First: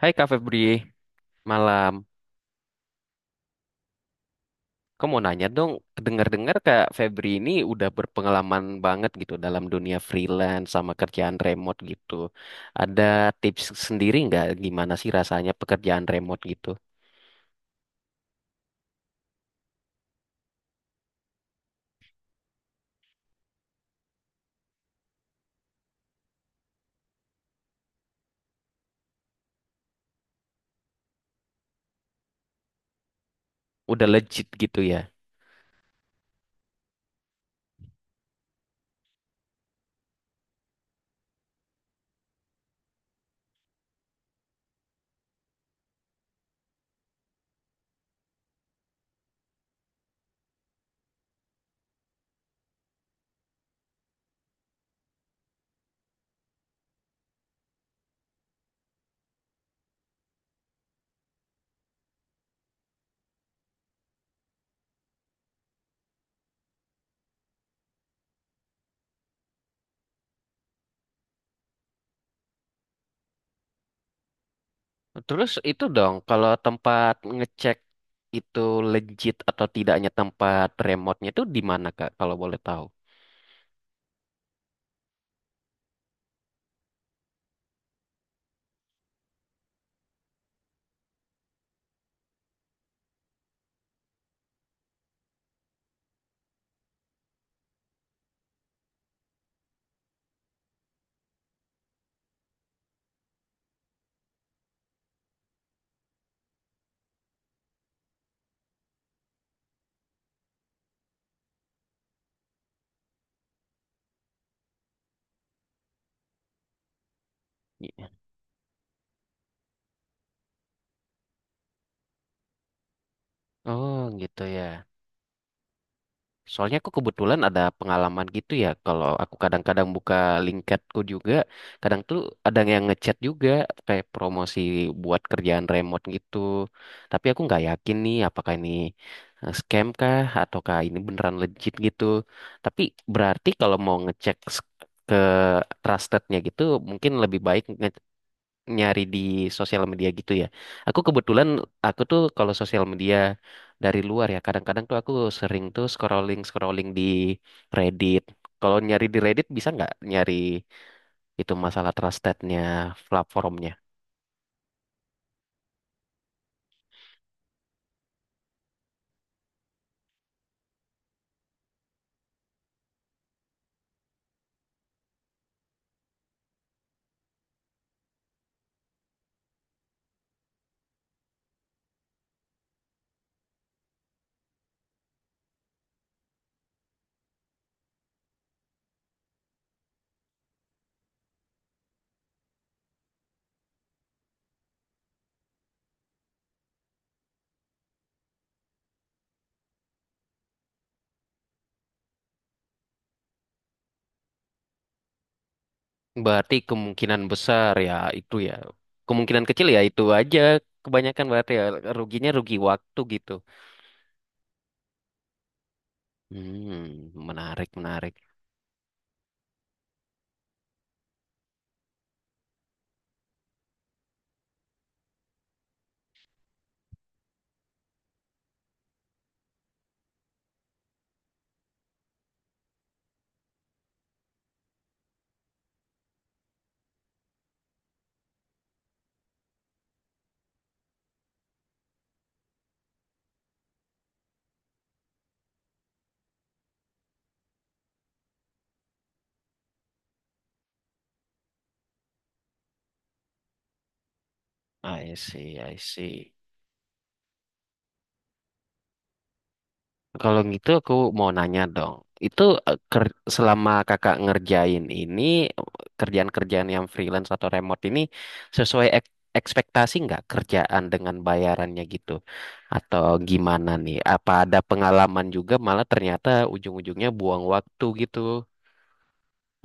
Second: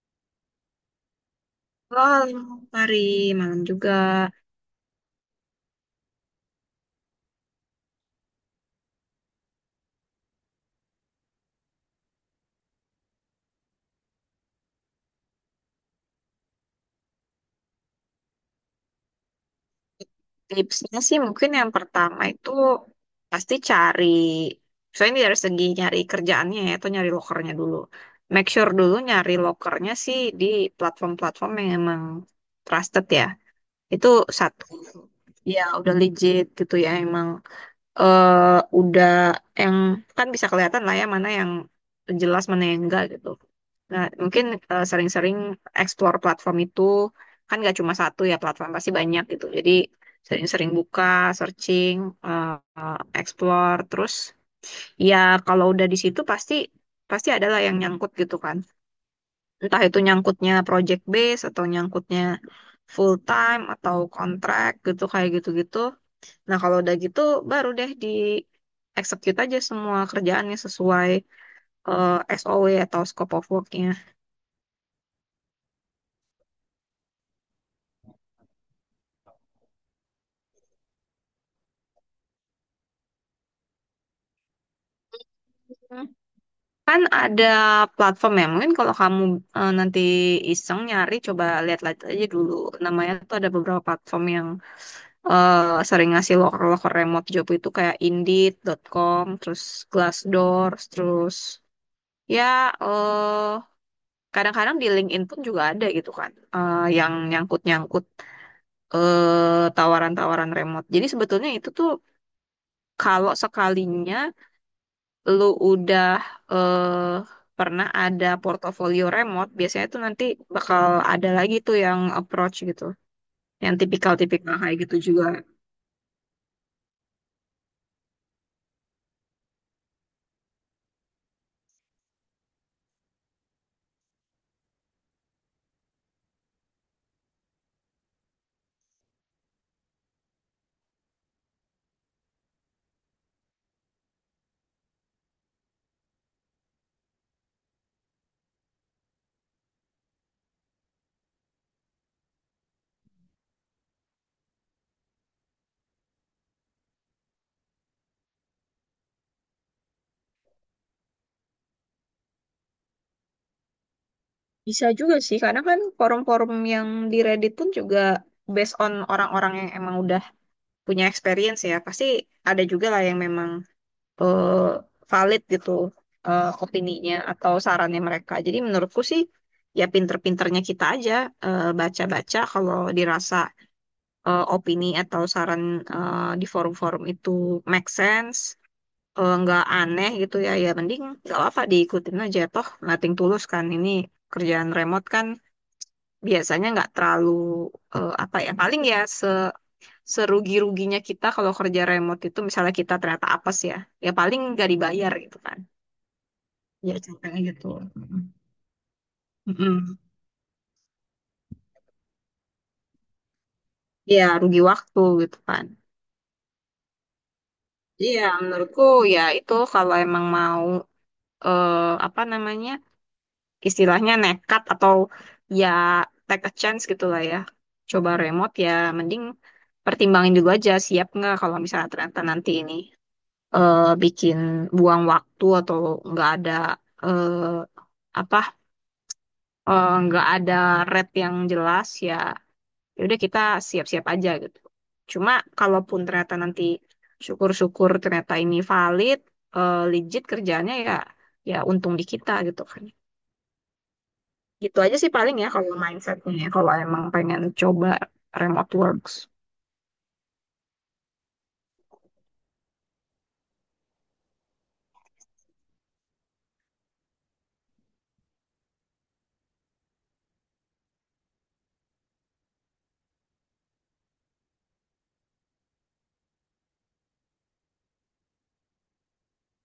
Hai Kak Febri, malam. Halo, Fari. Malam juga. Kamu mau nanya dong, dengar-dengar Kak Febri ini udah berpengalaman banget gitu dalam dunia freelance sama kerjaan remote gitu. Ada tips sendiri nggak gimana sih rasanya pekerjaan remote gitu? Tipsnya sih mungkin yang pertama itu pasti cari, soalnya ini dari segi nyari kerjaannya ya, atau nyari lokernya dulu. Make sure dulu nyari lokernya sih di platform-platform yang emang trusted ya. Itu Udah legit satu, gitu ya. ya udah legit gitu ya, emang udah yang kan bisa kelihatan lah ya mana yang jelas mana yang enggak gitu. Nah, mungkin sering-sering explore platform itu kan nggak cuma satu ya platform pasti banyak gitu. Jadi sering-sering buka, searching, eh, eh, explore, terus ya kalau udah di situ pasti pasti adalah yang nyangkut gitu kan. Entah itu nyangkutnya project base atau nyangkutnya full time atau kontrak gitu kayak gitu-gitu. Nah, kalau udah gitu baru deh di execute aja semua kerjaannya sesuai SOW atau scope of work-nya. Terus itu dong, kalau tempat ngecek itu legit atau tidaknya tempat remote-nya itu di mana Kak, kalau boleh tahu? Kan ada platform ya, mungkin kalau kamu nanti iseng nyari, coba lihat-lihat aja dulu. Namanya tuh ada beberapa platform yang sering ngasih loker-loker remote job itu kayak Indeed.com, terus Glassdoor, terus ya eh kadang-kadang di LinkedIn pun juga ada gitu kan, yang nyangkut-nyangkut tawaran-tawaran remote. Jadi sebetulnya itu tuh kalau sekalinya lu udah eh, pernah ada portofolio remote, biasanya tuh nanti bakal ada lagi tuh yang approach gitu. Yang Oh gitu tipikal-tipikal ya. kayak gitu juga. Soalnya aku kebetulan ada pengalaman gitu ya, kalau aku kadang-kadang buka LinkedInku juga, kadang tuh ada yang ngechat juga kayak promosi buat kerjaan remote gitu. Tapi aku nggak yakin nih apakah ini scam kah ataukah ini beneran legit gitu. Tapi berarti kalau mau ngecek ke trustednya gitu, mungkin lebih baik nyari di sosial media gitu ya. Aku kebetulan, aku tuh kalau sosial media dari luar ya, kadang-kadang tuh aku sering tuh scrolling scrolling di Reddit. Kalau nyari di Reddit bisa nggak nyari itu masalah trustednya platformnya? Bisa juga sih, karena kan forum-forum yang di Reddit pun juga based on orang-orang yang emang udah punya experience ya. Pasti ada juga lah yang memang eh, valid gitu opininya atau sarannya mereka. Jadi menurutku sih ya pinter-pinternya kita aja baca-baca kalau dirasa opini atau saran di forum-forum itu make sense, nggak aneh gitu ya, ya mending nggak apa-apa diikutin aja toh nothing tulus kan ini kerjaan remote kan biasanya nggak terlalu apa ya paling ya serugi-ruginya kita kalau kerja remote itu misalnya kita ternyata apes ya, ya paling nggak dibayar gitu kan, Berarti ya kemungkinan contohnya gitu. besar ya itu ya. Kemungkinan kecil ya Mm-mm. itu aja. Kebanyakan berarti ya ruginya rugi waktu gitu. Ya rugi waktu gitu kan. Hmm, menarik menarik. Iya, menurutku ya itu kalau emang mau eh, apa namanya istilahnya nekat atau ya take a chance gitu lah ya. Coba remote ya mending pertimbangin dulu aja siap nggak kalau misalnya ternyata nanti ini bikin buang waktu atau nggak ada eh, apa nggak ada red yang jelas ya ya udah kita siap-siap aja gitu. Cuma kalaupun ternyata nanti syukur-syukur ternyata ini valid legit kerjaannya ya ya untung di kita gitu kan. Gitu aja sih I paling ya see, kalau I mindsetnya see. ya, kalau emang pengen coba remote works. Kalau gitu aku mau nanya dong. Itu selama kakak ngerjain ini kerjaan-kerjaan yang freelance atau remote ini sesuai ekspektasi nggak kerjaan dengan bayarannya gitu? Atau gimana nih? Apa ada pengalaman juga malah ternyata ujung-ujungnya buang waktu gitu?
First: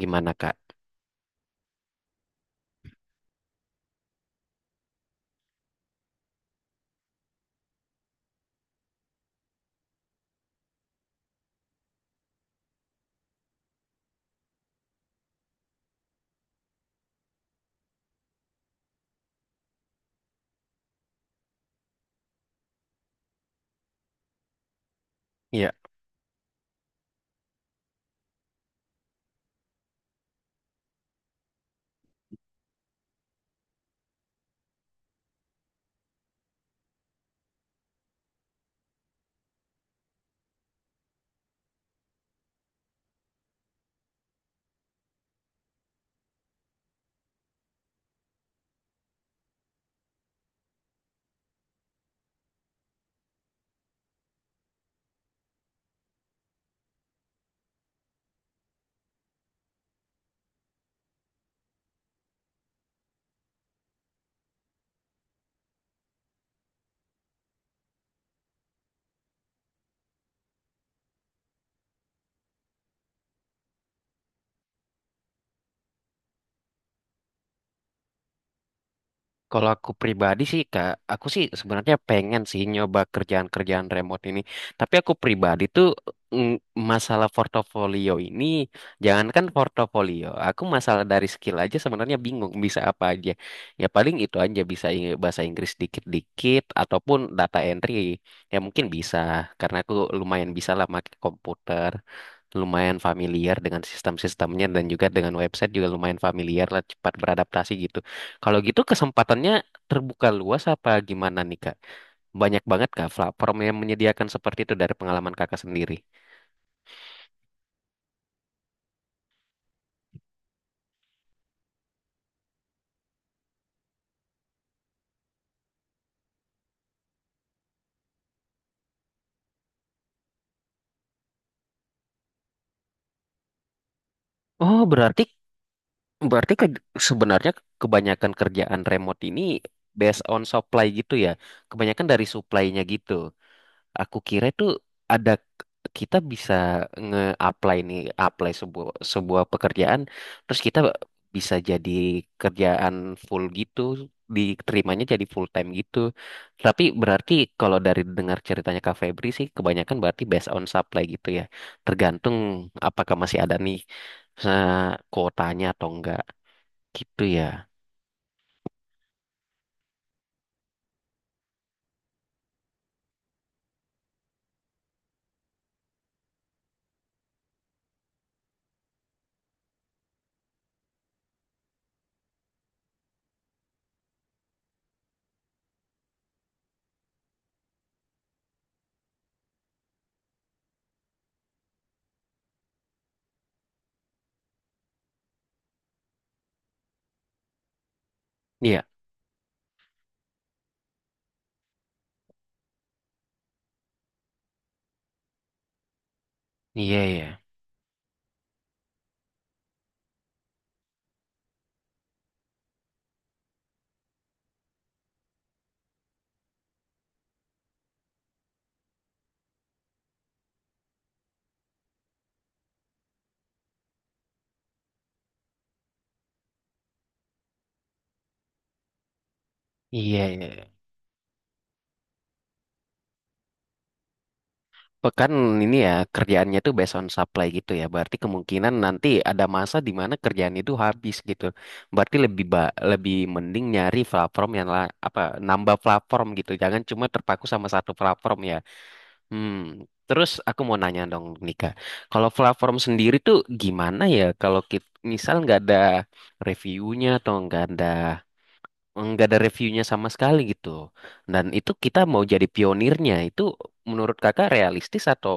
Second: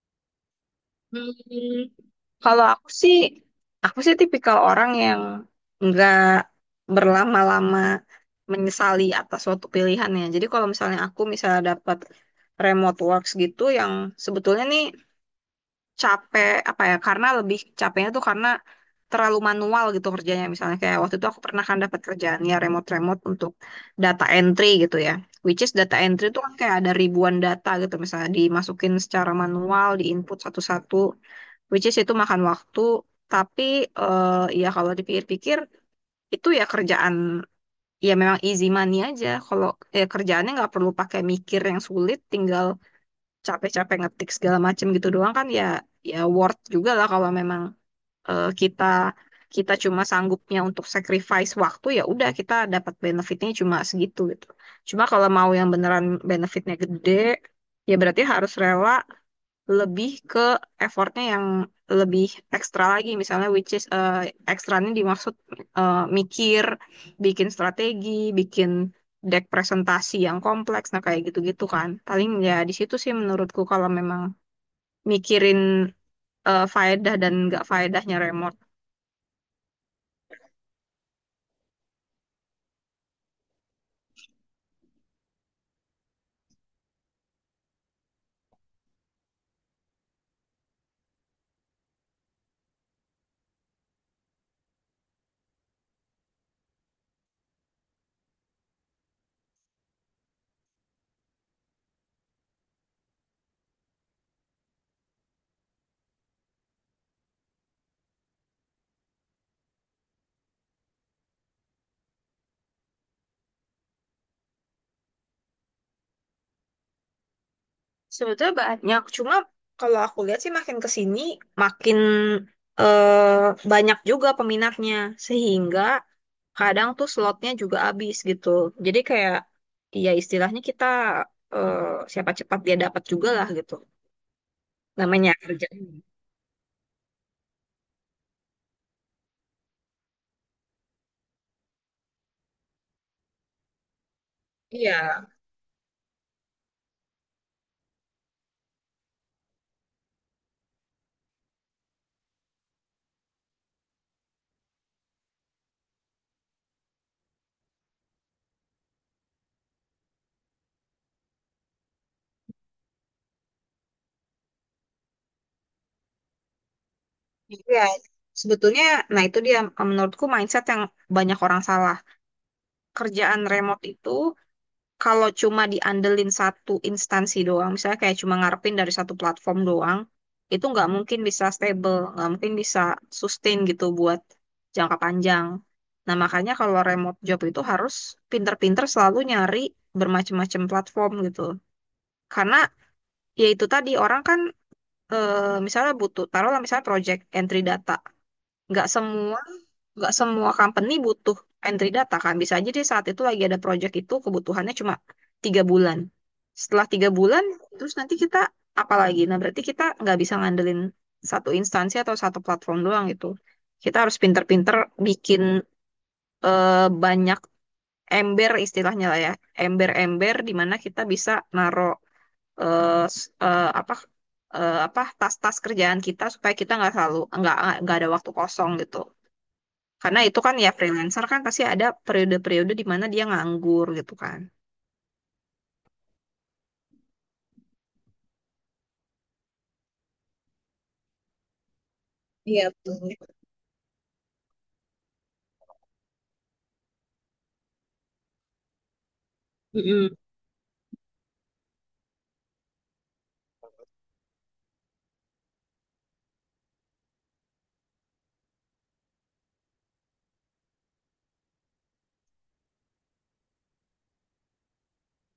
Gimana Kak? Hmm, Kalau aku sih tipikal orang yang nggak berlama-lama menyesali atas suatu pilihan ya. Jadi kalau misalnya aku misalnya dapat remote works gitu yang sebetulnya nih capek apa ya karena lebih capeknya tuh karena terlalu manual gitu kerjanya misalnya kayak waktu itu aku pernah kan dapat kerjaan ya remote-remote untuk data entry gitu ya which is data entry itu kan kayak ada ribuan data gitu misalnya dimasukin secara manual diinput satu-satu which is itu makan waktu tapi ya kalau dipikir-pikir itu ya kerjaan ya memang easy money aja kalau ya kerjaannya nggak perlu pakai mikir yang sulit tinggal capek-capek ngetik segala macem gitu doang kan ya ya worth juga lah kalau memang kita kita cuma sanggupnya untuk sacrifice waktu ya udah kita dapat benefitnya cuma segitu gitu. Cuma kalau mau yang beneran benefitnya gede ya berarti harus rela lebih ke effortnya yang lebih ekstra lagi misalnya which is ekstranya dimaksud mikir bikin strategi bikin deck presentasi yang kompleks nah kayak gitu-gitu kan paling ya di situ sih menurutku kalau memang mikirin faedah dan nggak faedahnya remor. Kalau aku pribadi sih Kak, aku sih sebenarnya pengen sih nyoba kerjaan-kerjaan remote ini. Tapi aku pribadi tuh mm, masalah portofolio ini, jangankan portofolio, aku masalah dari skill aja sebenarnya bingung bisa apa aja. Ya paling itu aja bisa bahasa Inggris dikit-dikit ataupun data entry. Ya mungkin bisa karena aku lumayan bisa lah pakai komputer. Lumayan familiar dengan sistem-sistemnya dan juga dengan website juga lumayan familiar lah cepat beradaptasi gitu. Kalau gitu kesempatannya terbuka luas apa gimana nih Kak? Banyak banget Kak platform yang menyediakan seperti itu dari pengalaman Kakak sendiri. Sebetulnya banyak, cuma kalau aku lihat sih makin ke sini makin banyak juga peminatnya, sehingga kadang tuh slotnya juga habis gitu. Jadi kayak ya istilahnya kita eh, siapa cepat dia dapat juga lah gitu. Oh, berarti Namanya kerja. berarti ke- sebenarnya kebanyakan kerjaan remote ini based on supply gitu ya. Kebanyakan dari supply-nya gitu. Aku kira itu ada Iya. kita bisa nge-apply nih, apply sebuah sebuah pekerjaan, terus kita bisa jadi kerjaan full gitu, diterimanya jadi full time gitu. Tapi berarti kalau dari dengar ceritanya Kak Febri sih, kebanyakan berarti based on supply gitu ya. Tergantung apakah masih ada nih eh, kuotanya atau enggak gitu ya. Iya. Sebetulnya, nah itu dia menurutku mindset yang banyak orang salah. Kerjaan remote itu kalau cuma diandelin satu instansi doang, misalnya kayak cuma ngarepin dari satu platform doang, itu nggak mungkin bisa stable, nggak mungkin bisa sustain gitu buat jangka panjang. Nah, makanya kalau remote job itu harus pinter-pinter selalu nyari bermacam-macam platform gitu. Karena ya itu tadi orang kan eh, misalnya butuh, taruhlah misalnya project entry data. Iya, Nggak semua nggak semua company butuh entry data kan. Bisa aja dia saat itu lagi ada project itu kebutuhannya cuma tiga bulan. Setelah iya, tiga iya, bulan, terus nanti kita apa lagi? Nah, berarti kita nggak bisa ngandelin satu instansi atau satu platform doang gitu. Kita harus pinter-pinter bikin banyak ember istilahnya lah ya. Ember-ember di mana kita bisa naro eh, s- eh, apa apa tas-tas kerjaan kita supaya kita nggak selalu nggak ada waktu kosong gitu. Karena iya, itu iya, kan iya. ya freelancer kan pasti ada periode-periode di mana dia nganggur gitu kan. Pekan ini ya kerjaannya tuh based on supply gitu ya. Berarti kemungkinan nanti ada masa di mana kerjaan itu habis gitu. Berarti Iya, lebih betul. mending nyari platform apa nambah platform gitu. Jangan cuma terpaku sama satu platform ya. Hmm. Mm-mm. Terus aku mau nanya dong Nika, kalau platform sendiri tuh gimana ya kalau kita misal nggak ada reviewnya atau nggak ada reviewnya sama sekali gitu. Dan itu kita mau jadi pionirnya itu menurut kakak realistis atau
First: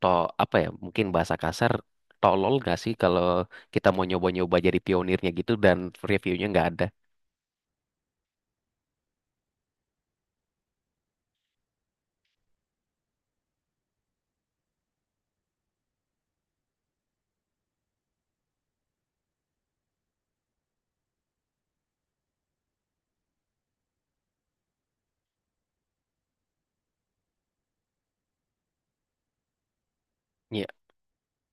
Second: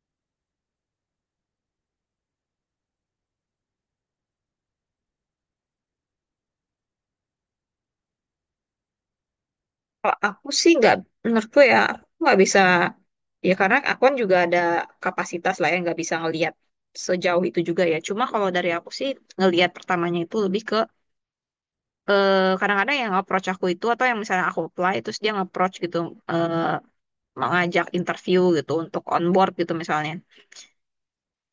to apa ya mungkin bahasa kasar tolol gak sih kalau kita mau nyoba-nyoba jadi pionirnya gitu dan reviewnya nggak ada Kalau aku sih nggak, menurutku ya aku nggak bisa ya karena aku kan juga ada kapasitas lah yang nggak bisa ngelihat sejauh itu juga ya. Cuma kalau dari aku sih ngelihat pertamanya itu lebih ke kadang-kadang yang approach aku itu atau yang misalnya aku apply terus dia nge-approach gitu eh, mengajak interview gitu untuk on board gitu misalnya. ya.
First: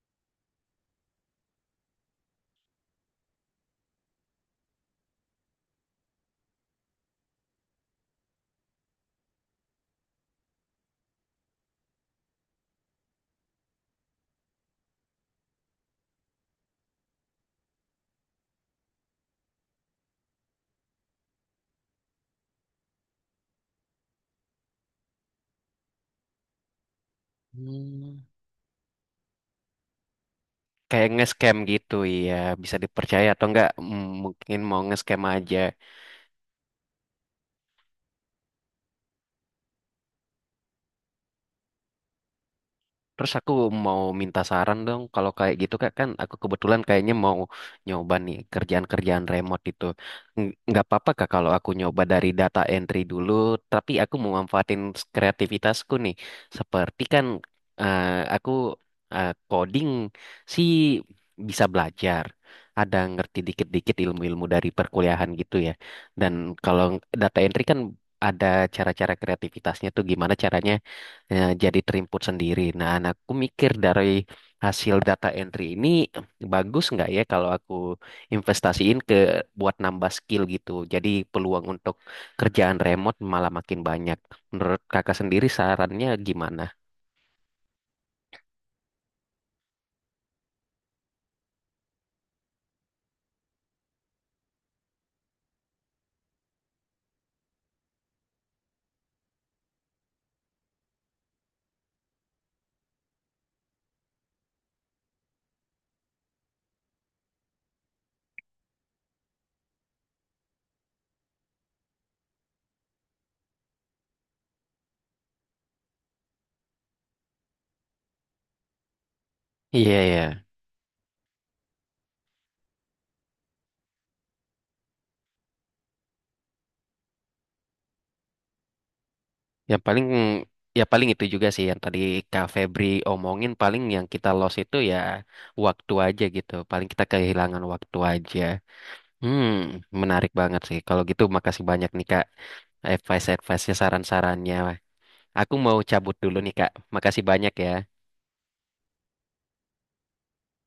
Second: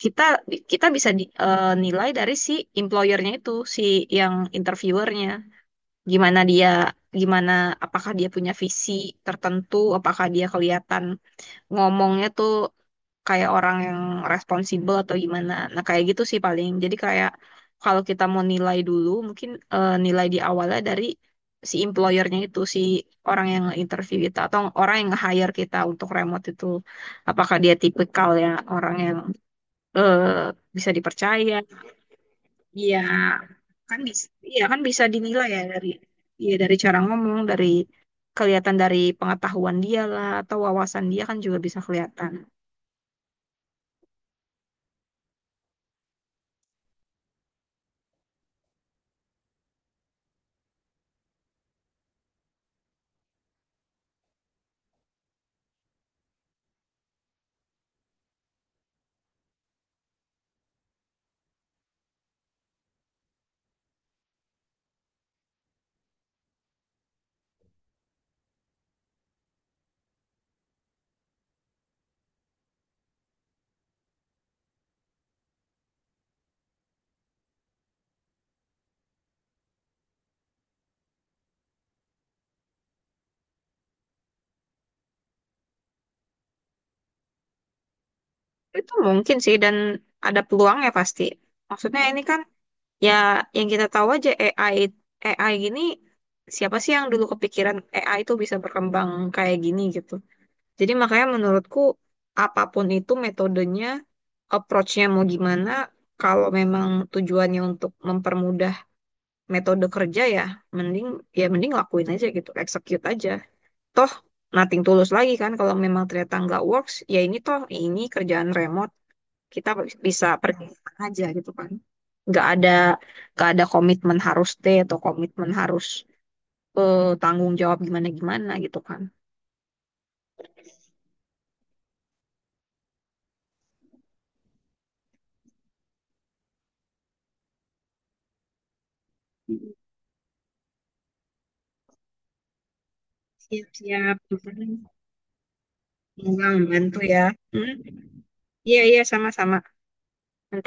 Kita kita bisa nilai dari si employernya itu si yang interviewernya gimana dia gimana, apakah dia punya visi tertentu, apakah dia kelihatan ngomongnya tuh kayak orang yang responsibel atau gimana. Nah kayak gitu sih paling, jadi kayak kalau kita mau nilai dulu mungkin nilai di awalnya dari si employernya itu, si orang yang interview kita atau orang yang nge-hire kita untuk remote itu, apakah dia Hmm. tipikal ya orang yang eh, bisa Kayak nge-scam dipercaya. gitu ya, bisa Iya, dipercaya atau enggak, mungkin iya kan mau bisa nge-scam dinilai aja. ya dari iya dari cara ngomong, dari kelihatan dari pengetahuan dia lah atau wawasan dia kan juga bisa kelihatan. Terus aku mau minta saran dong, kalau kayak gitu kak kan aku kebetulan kayaknya mau nyoba nih kerjaan-kerjaan remote itu. Nggak apa-apa kak kalau aku nyoba dari data entry dulu, tapi aku mau manfaatin kreativitasku nih. Seperti kan eh, aku coding sih bisa belajar, ada ngerti dikit-dikit ilmu-ilmu dari perkuliahan gitu ya. Dan kalau data entry kan ada cara-cara kreativitasnya tuh gimana caranya jadi terimput sendiri. Nah, anakku mikir dari hasil data entry ini bagus nggak ya kalau aku investasiin ke buat nambah skill gitu. Jadi peluang untuk kerjaan remote malah makin banyak. Menurut kakak sendiri sarannya gimana? Itu mungkin sih dan ada peluangnya pasti. Maksudnya ini kan ya yang kita tahu aja AI AI gini siapa sih yang dulu kepikiran AI itu bisa berkembang kayak gini gitu. Jadi makanya menurutku apapun itu metodenya, approach-nya mau gimana, kalau memang tujuannya untuk mempermudah metode kerja mending ya mending lakuin aja gitu, execute aja. Toh nothing tulus lagi kan kalau memang ternyata nggak works, ya ini toh ini kerjaan remote, kita Iya ya, bisa pergi kemana aja gitu kan. Nggak ada nggak ada komitmen harus T atau komitmen harus tanggung jawab gimana-gimana gitu kan. yang paling ya paling itu juga sih yang tadi Kak Febri omongin paling yang kita lost itu ya waktu aja gitu. Paling kita kehilangan waktu aja. Hmm, menarik banget sih. Kalau gitu makasih banyak nih Kak. Advice-advice-nya, Siap-siap. saran-sarannya. Aku mau cabut dulu nih, Memang Kak. bantu Makasih ya. banyak ya. Hmm. Iya, iya, sama-sama. Nanti